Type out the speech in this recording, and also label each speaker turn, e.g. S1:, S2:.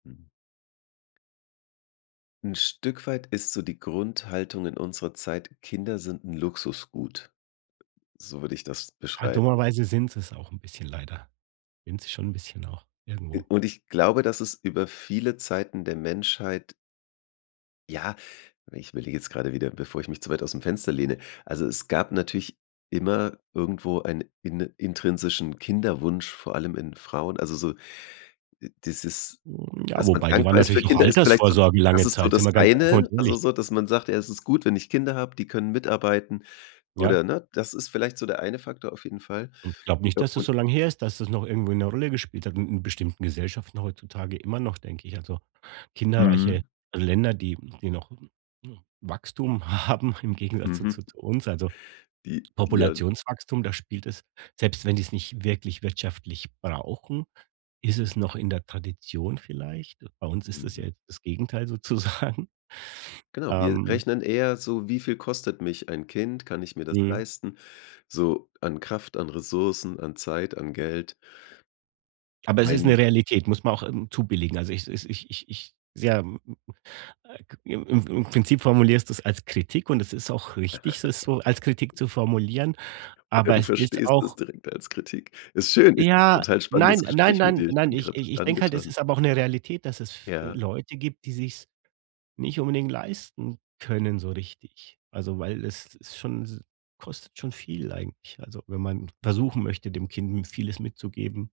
S1: 'N Stück weit ist so die Grundhaltung in unserer Zeit: „Kinder sind 'n Luxusgut." So würde ich das
S2: Ah,
S1: beschreiben.
S2: dummerweise sind sie 's auch bisschen leider sind sie schon 'n bisschen auch,
S1: Äh,
S2: irgendwo.
S1: und ich glaube, dass es über viele Zeiten der Menschheit Ja, ich überlege jetzt gerade wieder, bevor ich mich zu weit ausm Fenster lehne Also es gab natürlich immer irgendwo einen in intrinsischen Kinderwunsch, vor allem in Frauen, also so, äh, dieses
S2: Hm, ja,
S1: dass man
S2: wobei die waren
S1: dankbar ist für
S2: natürlich auch
S1: Kinder, ist vielleicht so
S2: Altersvorsorge
S1: das
S2: lange
S1: ist so
S2: Zeit, sind
S1: das
S2: wir ganz offen
S1: eine,
S2: und
S1: also
S2: ehrlich.
S1: so, dass man sagt: „Ja, es ist gut, wenn ich Kinder habe, die können mitarbeiten"
S2: Ja.
S1: oder ne? Das ist vielleicht so der eine Faktor auf jeden Fall.
S2: Und glaube nicht,
S1: Ja,
S2: dass das
S1: und
S2: so lang her ist, dass das noch irgendwo 'ne Rolle gespielt hat 'n in bestimmten Gesellschaften heutzutage immer noch, denke ich Also
S1: Mhm.
S2: kinderreiche Länder, die die noch, hm, Wachstum haben im Gegensatz zu
S1: Mhm.
S2: zu zu uns, also
S1: Die die ja
S2: Populationswachstum. Da spielt es selbst wenn die es nicht wirklich wirtschaftlich brauchen, ist
S1: Hm.
S2: es noch in der Tradition vielleicht. Bei uns ist es
S1: Mhm.
S2: ja das Gegenteil sozusagen.
S1: Genau, wir
S2: Ähm.
S1: rechnen eher so: „Wie viel kostet mich ein Kind? Kann ich mir das
S2: Mhm.
S1: leisten, so an Kraft, an Ressourcen, an Zeit, an Geld?“
S2: Aber es ist
S1: Mein
S2: 'ne Realität, muss man auch, ähm, zubilligen, also, ich es ich ich ich, [unintelligible] im im im Prinzip formulierst du es als Kritik und es ist auch richtig, es so als Kritik zu formulieren,
S1: Oder
S2: aber
S1: du
S2: es ist
S1: verstehst das
S2: auch
S1: direkt als Kritik. Ist schön ist 'n
S2: Ja,
S1: total
S2: nein
S1: spannendes
S2: nein
S1: Gespräch mit
S2: nein
S1: dir. Ich
S2: nein,
S1: bin
S2: ich
S1: grad
S2: ich ich denke halt, es
S1: angetan.
S2: ist aber auch 'ne Realität, dass es f
S1: Ja.
S2: Leute gibt, die sich 's nicht unbedingt leisten können so richtig. Also, weil es ist schon s kostet schon viel eigentlich, also, wenn man versuchen möchte, dem Kind, hm, vieles mitzugeben.